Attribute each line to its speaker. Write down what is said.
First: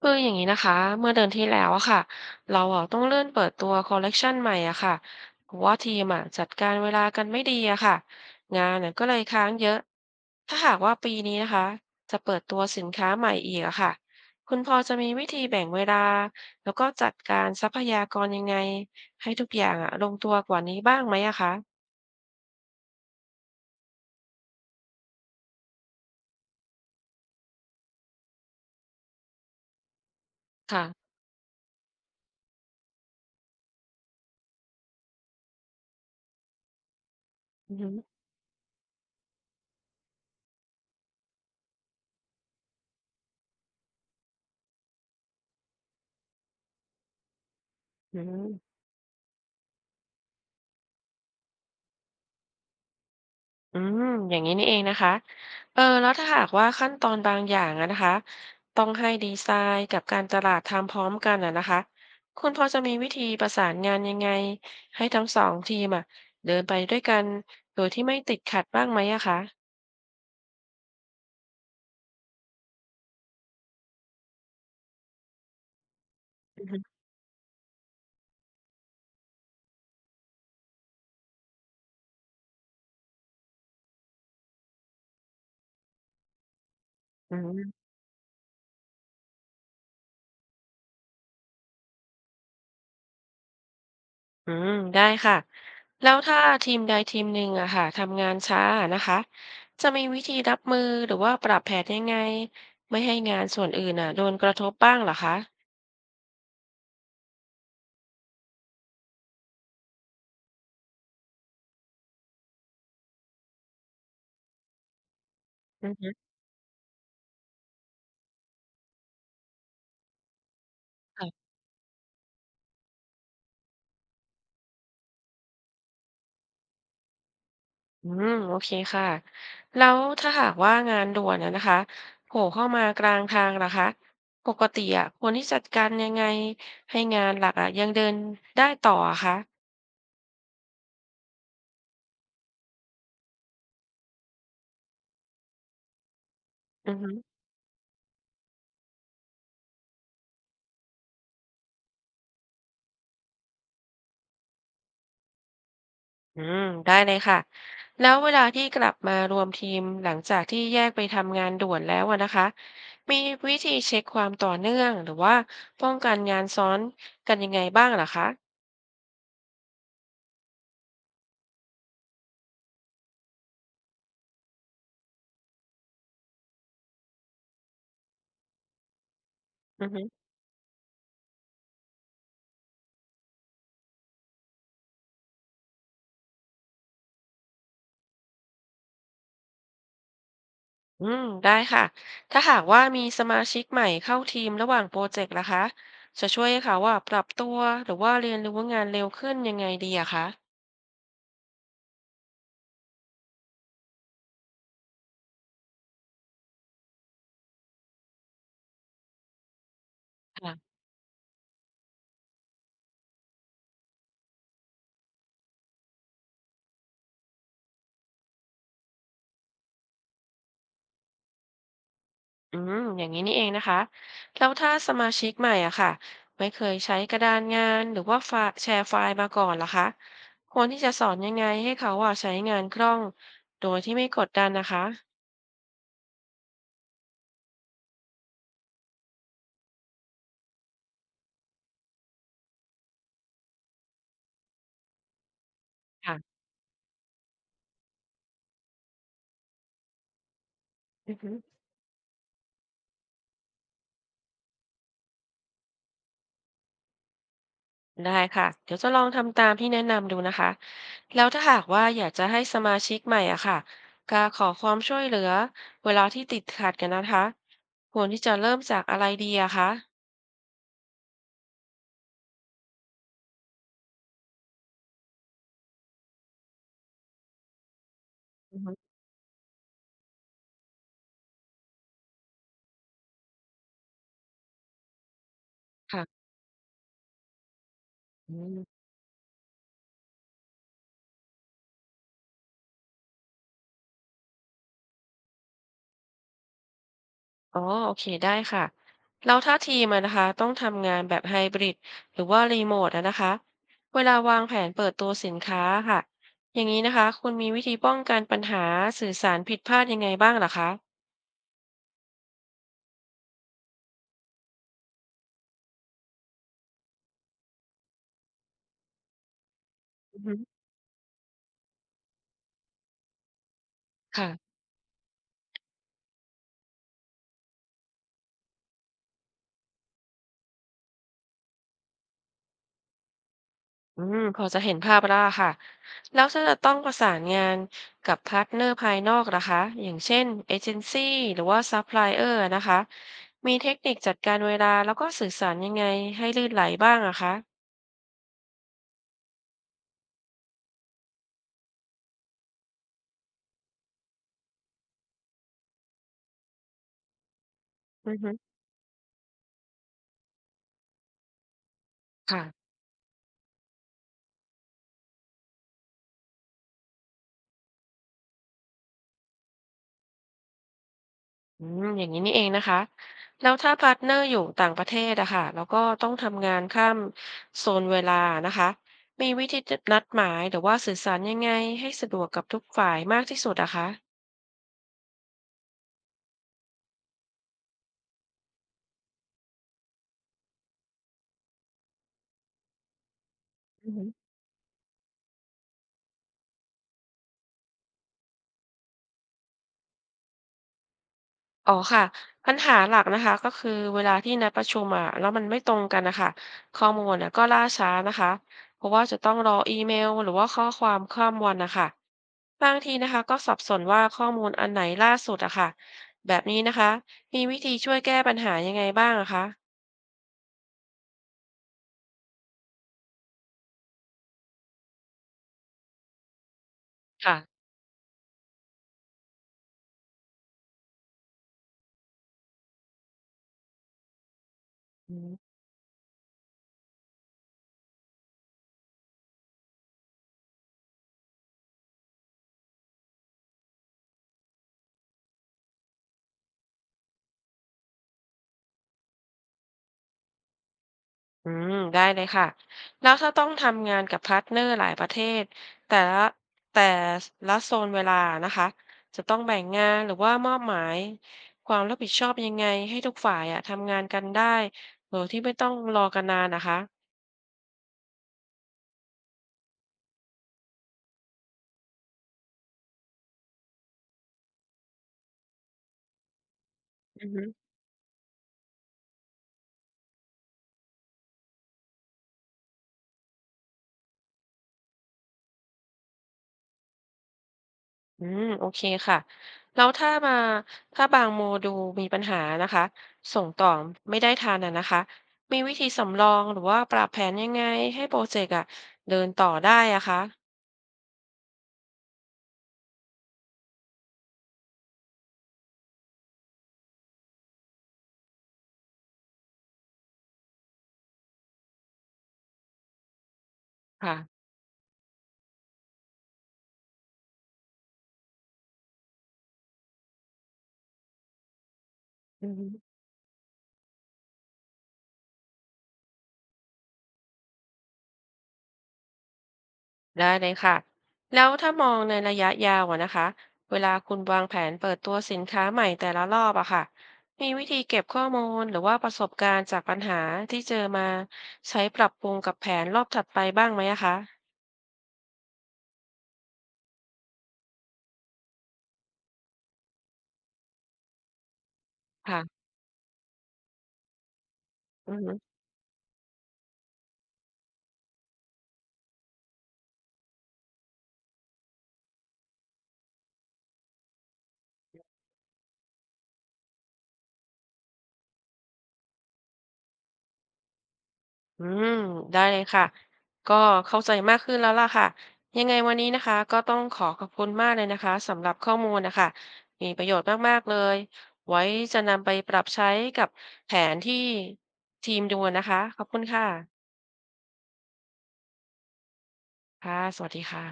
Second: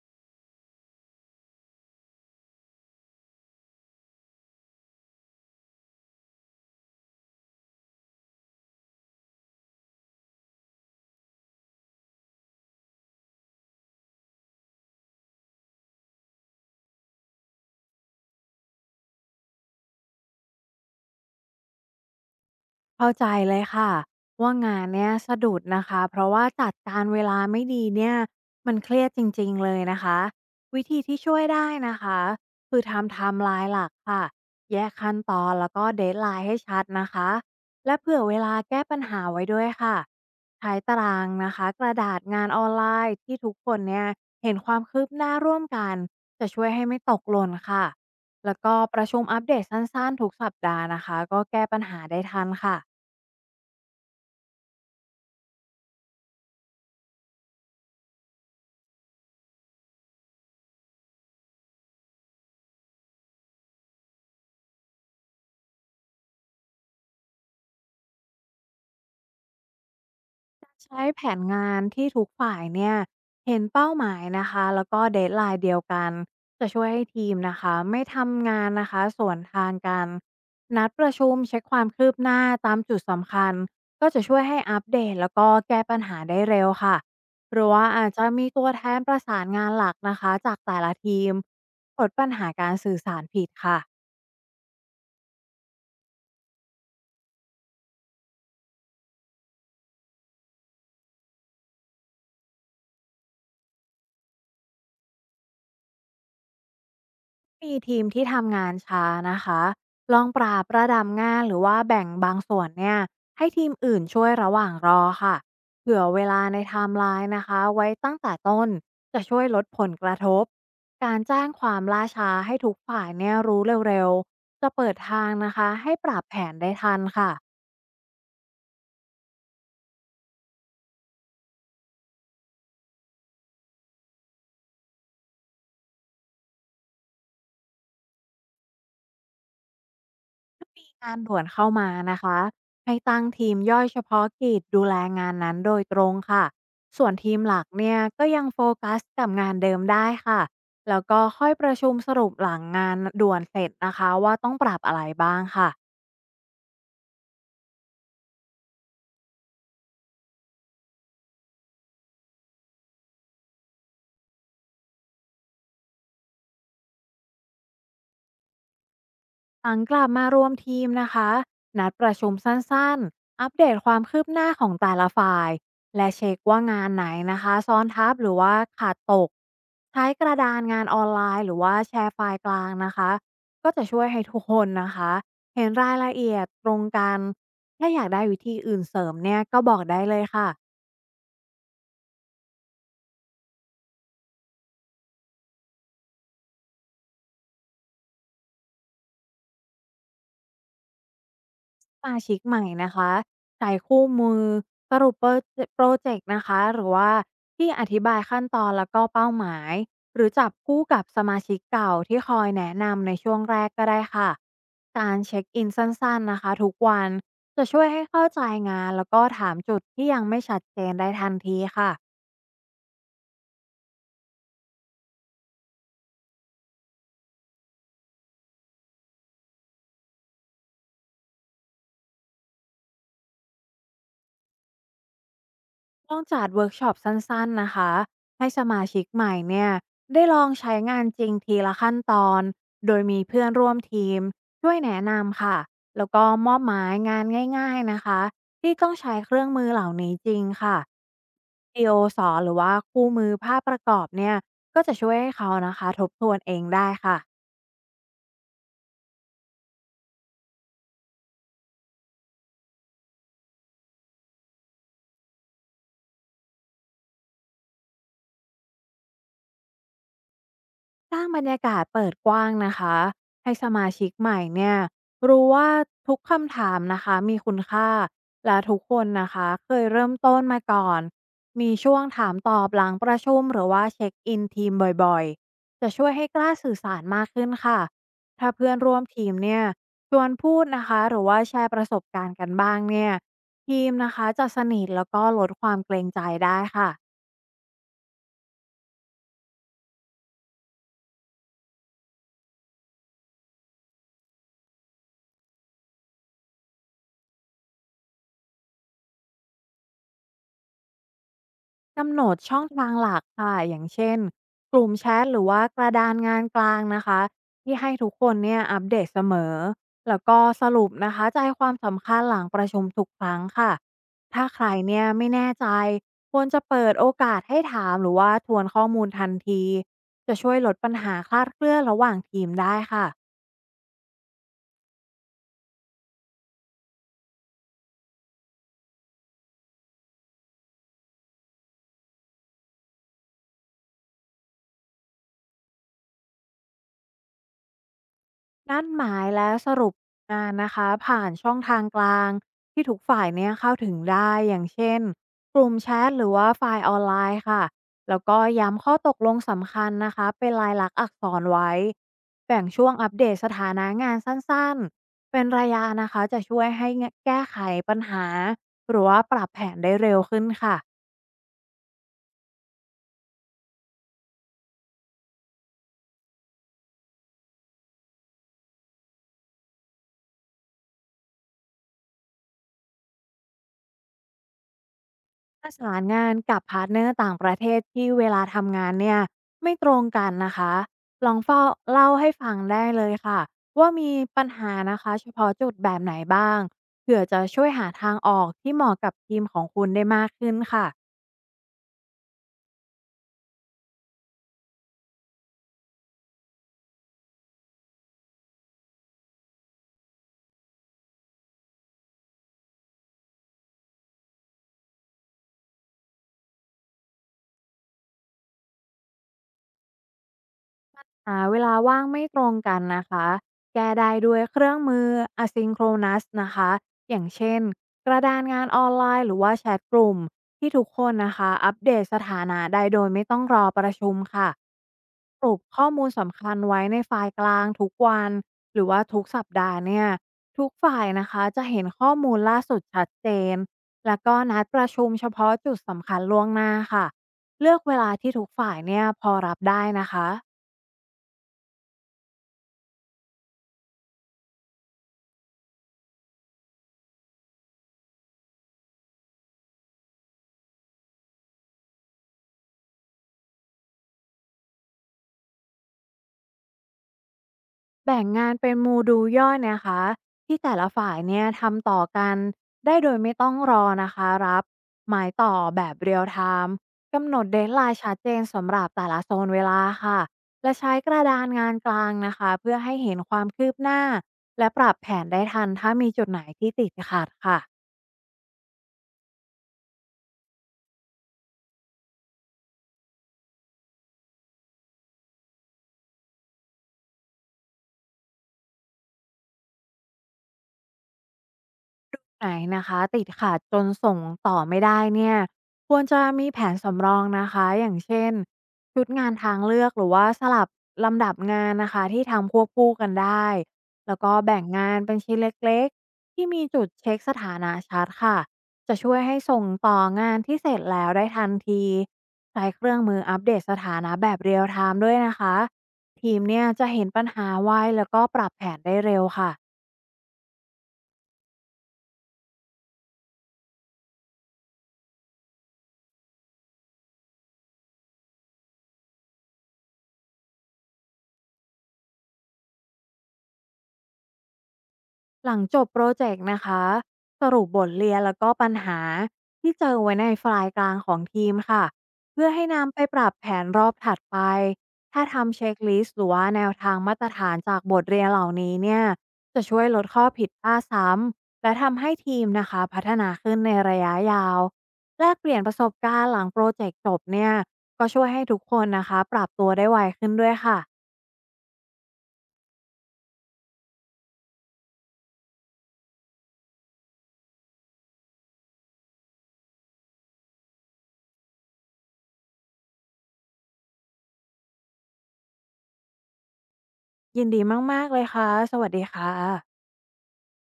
Speaker 1: คืออย่างนี้นะคะเมื่อเดือนที่แล้วอะค่ะเราอะต้องเลื่อนเปิดตัวคอลเลกชันใหม่อะค่ะเพราะว่าทีมอะจัดการเวลากันไม่ดีอะค่ะงานเนี่ยก็เลยค้างเยอะถ้าหากว่าปีนี้นะคะจะเปิดตัวสินค้าใหม่อีกอะค่ะคุณพอจะมีวิธีแบ่งเวลาแล้วก็จัดการทรัพยากรยังไงให้ทุกอย่างอะลงตัวกว่านี้บ้างไหมอะคะ
Speaker 2: เข้าใจเลยค่ะว่างานเนี้ยสะดุดนะคะเพราะว่าจัดการเวลาไม่ดีเนี่ยมันเครียดจริงๆเลยนะคะวิ
Speaker 1: ค่ะ
Speaker 2: ธีที่ช่วยได้นะคะคือทำไทม์ไลน์หลักค่ะแยกขั้นตอนแล้วก็เดทไลน์ให้ชัดนะคะ
Speaker 1: อืมอห
Speaker 2: และเผื่อเวลาแก้ปัญหาไว้ด้วยค่ะใช้ตารางนะคะกระดาษงานออนไลน์ที่ทุกคนเนี่ยเห็นความคืบหน้าร่วมกันจะช่วยให้ไม่ตกหล่นค่ะ
Speaker 1: ื
Speaker 2: แล้
Speaker 1: ม
Speaker 2: วก็ประชุมอัปเดตสั้นๆทุกสัปดาห์นะคะก็แก้ปัญหาได้ทันค่ะ
Speaker 1: อืมอย่างนี้นี่เองนะคะเออแล้วถ้าหากว่าขั้นตอนบางอย่างอะนะคะต้องให้ดีไซน์กับการตลาดทำพร้อมกันอะนะคะคุณพอจะมีวิธีประสานงานยังไงให้ทั้งสองทีมอะเดินไปด้วยกันโดยที่ไม่ติดขัดบ้างไหมอะคะ
Speaker 2: ใช้แผนงานที่ทุกฝ่ายเนี่ยเห็นเป้าหมายนะคะแล้วก็เดทไลน์เดียวกัน
Speaker 1: อื
Speaker 2: จะ
Speaker 1: อ
Speaker 2: ช่วย
Speaker 1: ฮึ
Speaker 2: ให้ทีมนะคะไม่ทำงานนะคะส่วนทางกันนัดประชุมเช็คความคืบหน้าตามจุดสำคัญก็จะช่วยให้อัปเดตแล้วก็แก้ปัญหาได้เร็วค่ะ
Speaker 1: อื
Speaker 2: หรือ
Speaker 1: ม
Speaker 2: ว่าอาจจะมีตัวแทนประสานงานหลักนะคะจากแต่ละทีมลดปัญหาการสื่อสารผิดค่ะ
Speaker 1: อืมได้ค่ะแล้วถ้าทีมใดทีมหนึ่งอะค่ะทำงานช้าอะนะคะจะมีวิธีรับมือหรือว่าปรับแผนยังไงไม่ให้งานส่วนอื่นอะโดนกระทบบ้างเหรอคะ
Speaker 2: มีทีมที่ทำงานช้านะคะลองปรับระดับงานหรือว่าแบ่งบางส่วนเนี่ยให้ทีมอื่นช่วยระหว่างรอค่ะ
Speaker 1: อือ
Speaker 2: เผื่อ
Speaker 1: ฮึ
Speaker 2: เวลาในไทม์ไลน์นะคะไว้ตั้งแต่ต้นจะช่วยลดผลกระทบการ
Speaker 1: ค่ะ
Speaker 2: แจ้งความล่าช้าให้ทุกฝ่ายเนี่ยรู้เร็วๆจะเปิดทางนะคะให้ปรับแผนได้ทันค่ะ
Speaker 1: อืมโอเคค่ะแล้วถ้าหากว่างานด่วนอะนะคะโผล่เข้ามากลางทางล่ะคะปกติอะควรที่จัดการยังไงให้งานหลักอะยังเดินได้ต่ออะคะ
Speaker 2: งานด่วนเข้ามานะคะ ให้ตั้งทีมย่อยเฉพาะกิจดูแลงานนั้นโดยตรงค่ะ
Speaker 1: อือ
Speaker 2: ส่
Speaker 1: ฮึ
Speaker 2: วนทีมหลักเนี่ยก็ยังโฟกัสกับงานเดิมได้ค่ะ แล้วก็ค่อยประชุมสรุปหลังงานด่วนเสร็จนะคะว่าต้องปรับอะไรบ้างค่ะ
Speaker 1: อืมได้เลยค่ะแล้วเวลาที่กลับมารวมทีมหลังจากที่แยกไปทำงานด่วนแล้วอะนะคะมีวิธีเช็คความต่อเนื่องหรือว่าป้องกันงานซ้อนกันยังไงบ้างล่ะคะ
Speaker 2: หลังกลับมารวมทีมนะคะนัดประชุมสั้นๆอัปเดตความคืบหน้าของแต่ละฝ่ายและเช็คว่างานไหนนะคะซ้อนทับหรือว่าขาดตก
Speaker 1: อือฮึ
Speaker 2: ใช้กระดานงานออนไลน์หรือว่าแชร์ไฟล์กลางนะคะก็จะช่วยให้ทุกคนนะคะเห็นรายละเอียดตรงกันถ้าอยากได้วิธีอื่นเสริมเนี่ยก็บอกได้เลยค่ะ
Speaker 1: อืมได้ค่ะถ้าหากว่ามีสมาชิกใหม่เข้าทีมระหว่างโปรเจกต์ล่ะคะจะช่วยให้เขาว่าปรับตัวหรือว่าเรียนรู้งานเร็วขึ้นยังไงดีอะคะ
Speaker 2: สมาชิกใหม่นะคะใช้คู่มือสรุปโปรเจกต์นะคะหรือว่าที่อธิบายขั้นตอนแล้วก็เป้าหมายหรือจับ
Speaker 1: ค่ะ
Speaker 2: คู่กับสมาชิกเก่าที่คอยแนะนำในช่วงแรกก็ได้ค่ะการเช็คอินสั้นๆนะคะทุกวันจะช่วยให้เข้าใจงานแล้วก็ถามจุดที่ยังไม่ชัดเจนได้ทันทีค่ะ
Speaker 1: อืมอย่างนี้นี่เองนะคะแล้วถ้าสมาชิกใหม่อะค่ะไม่เคยใช้กระดานงานหรือว่าไฟล์แชร์ไฟล์มาก่อนล่ะคะควรที่จะสอนยังไงให้เขาว่าใช้งานคล่องโดยที่ไม่กดดันนะคะ
Speaker 2: ลองจัดเวิร์กช็อปสั้นๆนะคะให้สมาชิกใหม่เนี่ยได้ลองใช้งานจริงทีละขั้นตอนโดยมีเพื่อนร่วมทีมช่วยแนะนำค่ะแล้วก็
Speaker 1: ค่ะ
Speaker 2: มอบหมายงานง่ายๆนะคะที่ต้องใช้เครื่องมือเหล่านี้จริงค่ะ
Speaker 1: อือฮึ
Speaker 2: วิดีโอสอนหรือว่าคู่มือภาพประกอบเนี่ยก็จะช่วยให้เขานะคะทบทวนเองได้ค่ะ
Speaker 1: ได้ค่ะเดี๋ยวจะลองทำตามที่แนะนำดูนะคะแล้วถ้าหากว่าอยากจะให้สมาชิกใหม่อ่ะค่ะกล้าขอความช่วยเหลือเวลาที่ติดขัดกันนะคะควรที่จะเริ่มจากอะไรดีอะคะ
Speaker 2: สร้างบรรยากาศเปิดกว้างนะคะให้สมาชิกใหม่เนี่ยรู้ว่าทุกคำถามนะคะมีคุณค่า
Speaker 1: อื
Speaker 2: และ
Speaker 1: อฮึ
Speaker 2: ทุกคนนะคะเคยเริ่มต้นมาก่อนมีช่วงถามตอบหลังประชุมหรือว่าเช็คอินทีมบ่อยๆจะช่วย
Speaker 1: ค่ะ
Speaker 2: ให้กล้าสื่อสารมากขึ้นค่ะ
Speaker 1: อื
Speaker 2: ถ้าเพื่อน
Speaker 1: ม
Speaker 2: ร่วมทีมเนี่ยชวนพูดนะคะหรือว่าแชร์ประสบการณ์กันบ้างเนี่ยทีมนะคะจะสนิทแล้วก็ลดความเกรงใจได้ค่ะ
Speaker 1: อ๋อโอเคได้ค่ะแล้วถ้าทีมอะนะคะต้องทำงานแบบไฮบริดหรือว่ารีโมทอะนะคะเวลาวางแผนเปิดตัวสินค้าค่ะอย่างนี้นะคะคุณมีวิธีป้องกันปัญหาสื่อสารผิดพลาดยังไงบ้างเหรอคะ
Speaker 2: กำหนดช่องทางหลักค่ะอย่างเช่นกลุ่มแชทหรือว่ากระดานงานกลางนะคะที่ให้ทุกคนเนี่ยอัปเดตเสมอแล้
Speaker 1: อื
Speaker 2: ว
Speaker 1: อฮึ
Speaker 2: ก็สรุปนะคะใจความสำคัญหลังประชุมทุกครั้งค่ะถ้า
Speaker 1: ค่ะ
Speaker 2: ใครเนี่ยไม่แน่ใจควรจะเปิดโอกาสให้ถามหรือว่าทวนข้อมูลทันทีจะช่วยลดปัญหาคลาดเคลื่อนระหว่างทีมได้ค่ะ
Speaker 1: อืมพอจะเห็นภาพแล้วอะค่ะแล้วถ้าจะต้องประสานงานกับพาร์ทเนอร์ภายนอกนะคะอย่างเช่นเอเจนซี่หรือว่าซัพพลายเออร์นะคะมีเทคนิคจัดการเวลาแล้วก็สื่อสารยังไงให้ลื่นไหลบ้างอะคะ
Speaker 2: นั่นหมายและสรุปงานนะคะผ่านช่องทางกลางที่ทุกฝ่ายเนี่ยเข้าถึงได้อย่างเช่นกลุ่มแชทหรือว่าไฟล์ออนไลน์ค่ะ
Speaker 1: อือ
Speaker 2: แล้ว
Speaker 1: ฮึ
Speaker 2: ก็ย้ำข้อตกลงสำคัญนะคะเป็นลายลักษณ์อักษรไว้
Speaker 1: ค่ะ
Speaker 2: แบ่งช่วงอัปเดตสถานะงานสั้นๆเป็นระยะนะคะจะช่วยให้แก้ไขปัญหาหรือว่าปรับแผนได้เร็วขึ้นค่ะ
Speaker 1: อืมอย่างนี้นี่เองนะคะแล้วถ้าพาร์ทเนอร์อยู่ต่างประเทศอะค่ะแล้วก็ต้องทำงานข้ามโซนเวลานะคะมีวิธีนัดหมายหรือว่าสื่อสารยังไงให้สะดวกกับทุกฝ่ายมากที่สุดอะคะ
Speaker 2: ประสานงานกับพาร์ตเนอร์ต่างประเทศที่เวลาทำงานเนี่ยไม่ตรงกันนะคะลองเฝ้าเล่าให้ฟังได้เลยค่ะว่ามีปัญหานะคะเฉพาะจุดแบบไหนบ้างเผื่อจะช่วยหาทางออกที่เหมาะกับทีมของคุณได้มากขึ้นค่ะ
Speaker 1: อ๋อค่ะปัญหาหลักนะคะก็คือเวลาที่นัดประชุมอ่ะแล้วมันไม่ตรงกันนะคะข้อมูลอ่ะก็ล่าช้านะคะเพราะว่าจะต้องรออีเมลหรือว่าข้อความข้ามวันนะคะบางทีนะคะก็สับสนว่าข้อมูลอันไหนล่าสุดอะค่ะแบบนี้นะคะมีวิธีช่วยแก้ปัญหายังไงบ้างอะคะ
Speaker 2: หาเวลาว่างไม่ตรงกันนะคะแก้ได้ด้วยเครื่องมือ asynchronous นะคะอย่าง
Speaker 1: ค่ะ
Speaker 2: เช่นกระดานงานออนไลน์หรือว่าแชทกลุ่มที่ทุกคนนะคะอัปเดตสถานะได้โดยไม่ต้องรอประชุมค่ะ
Speaker 1: อื
Speaker 2: สรุ
Speaker 1: ม
Speaker 2: ปข้อมูลสำคัญไว้ในไฟล์กลางทุกวันหรือว่าทุกสัปดาห์เนี่ยทุกฝ่ายนะคะจะเห็นข้อมูลล่าสุดชัดเจนแล้วก็นัดประชุมเฉพาะจุดสำคัญล่วงหน้าค่ะเลือกเวลาที่ทุกฝ่ายเนี่ยพอรับได้นะคะ
Speaker 1: อืมได้เลยค่ะแล้วถ้าต้องทำงานกับพาร์ทเนอร์หลายประเทศแต่ละแต่ละโซนเวลานะคะจะต้องแบ่งงานหรือว่ามอบหมายความรับผิดชอบยังไงให้ทุกฝ่ายอะทำงานกันได้โดยที่ไม่ต้องรอกันนานนะคะ
Speaker 2: แบ่งงานเป็นโมดูลย่อยนะคะที่แต่ละฝ่ายเนี่ยทำต่อกันได้โดยไม่ต้องรอนะคะรับหมายต่อแบบเรียลไทม์
Speaker 1: อื
Speaker 2: กำ
Speaker 1: อ
Speaker 2: หน
Speaker 1: ฮึ
Speaker 2: ดเดดไลน์ชัดเจนสำหรับแต่ละโซนเวลาค่ะและใช้กระดานงานกลางนะคะเพื่อให้เห็นความคืบหน้าและปรับแผนได้ทันถ้ามีจุดไหนที่ติดขัดค่ะ
Speaker 1: อืมโอเคค่ะแล้วถ้าบางโมดูลมีปัญหานะคะส่งต่อไม่ได้ทันอะนะคะมีวิธีสำรองหรือว่าปรับแผนยังไงให้โปรเจกต์อะเดินต่อได้อะคะ
Speaker 2: ไหนนะคะติดขัดจนส่งต่อไม่ได้เนี่ยควรจะมีแผนสำรองนะคะอย่างเช่นชุดงานทางเลือกหรือว่าสลับลำดับงานนะคะที่ทำควบคู่กันได้แล้วก็
Speaker 1: ค่ะ
Speaker 2: แบ่งงานเป็นชิ้นเล็กๆที่มีจุดเช็คสถานะชัดค่ะจะช่วยให้ส่งต่องานที่เสร็จแล้วได้ทันที
Speaker 1: อื
Speaker 2: ใช้เค
Speaker 1: ม
Speaker 2: รื่องมืออัปเดตสถานะแบบเรียลไทม์ด้วยนะคะทีมเนี่ยจะเห็นปัญหาไวแล้วก็ปรับแผนได้เร็วค่ะ
Speaker 1: ได้เลยค่ะแล้วถ้ามองในระยะยาวอะนะคะเวลาคุณวางแผนเปิดตัวสินค้าใหม่แต่ละรอบอะค่ะมีวิธีเก็บข้อมูลหรือว่าประสบการณ์จากปัญหาที่เจอมาใช้ปรับปรุงกับแผนรอบถัดไปบ้างไหมอะคะ
Speaker 2: หลังจบโปรเจกต์นะคะสรุปบทเรียนแล้วก็ปัญหาที่เจอไว้ในไฟล์กลางของทีมค่ะเพื่อ
Speaker 1: ค่ะ
Speaker 2: ให้นำไปปรับแผนรอบถัดไป
Speaker 1: อื
Speaker 2: ถ้า
Speaker 1: ม
Speaker 2: ทำเช็คลิสต์หรือว่าแนวทางมาตรฐานจากบทเรียนเหล่านี้เนี่ยจะช่วยลดข้อผิดพลาดซ้ำและทำให้ทีมนะคะพัฒนาขึ้นในระยะยาวแลกเปลี่ยนประสบการณ์หลังโปรเจกต์จบเนี่ยก็ช่วยให้ทุกคนนะคะปรับตัวได้ไวขึ้นด้วยค่ะ
Speaker 1: อืมได้เลยค่ะก็เข้าใจมากขึ้นแล้วล่ะค่ะยังไงวันนี้นะคะก็ต้องขอขอบคุณมากเลยนะคะสำหรับข้อมูลนะคะมีประโยชน์มากๆเลยไว้จะนำไปปรับใช้กับแผนที่ทีมดูนะคะขอบคุณค่ะ
Speaker 2: ยินดีมากๆเลยค่ะสวัสดีค่ะ
Speaker 1: ค่ะสวัสดีค่ะ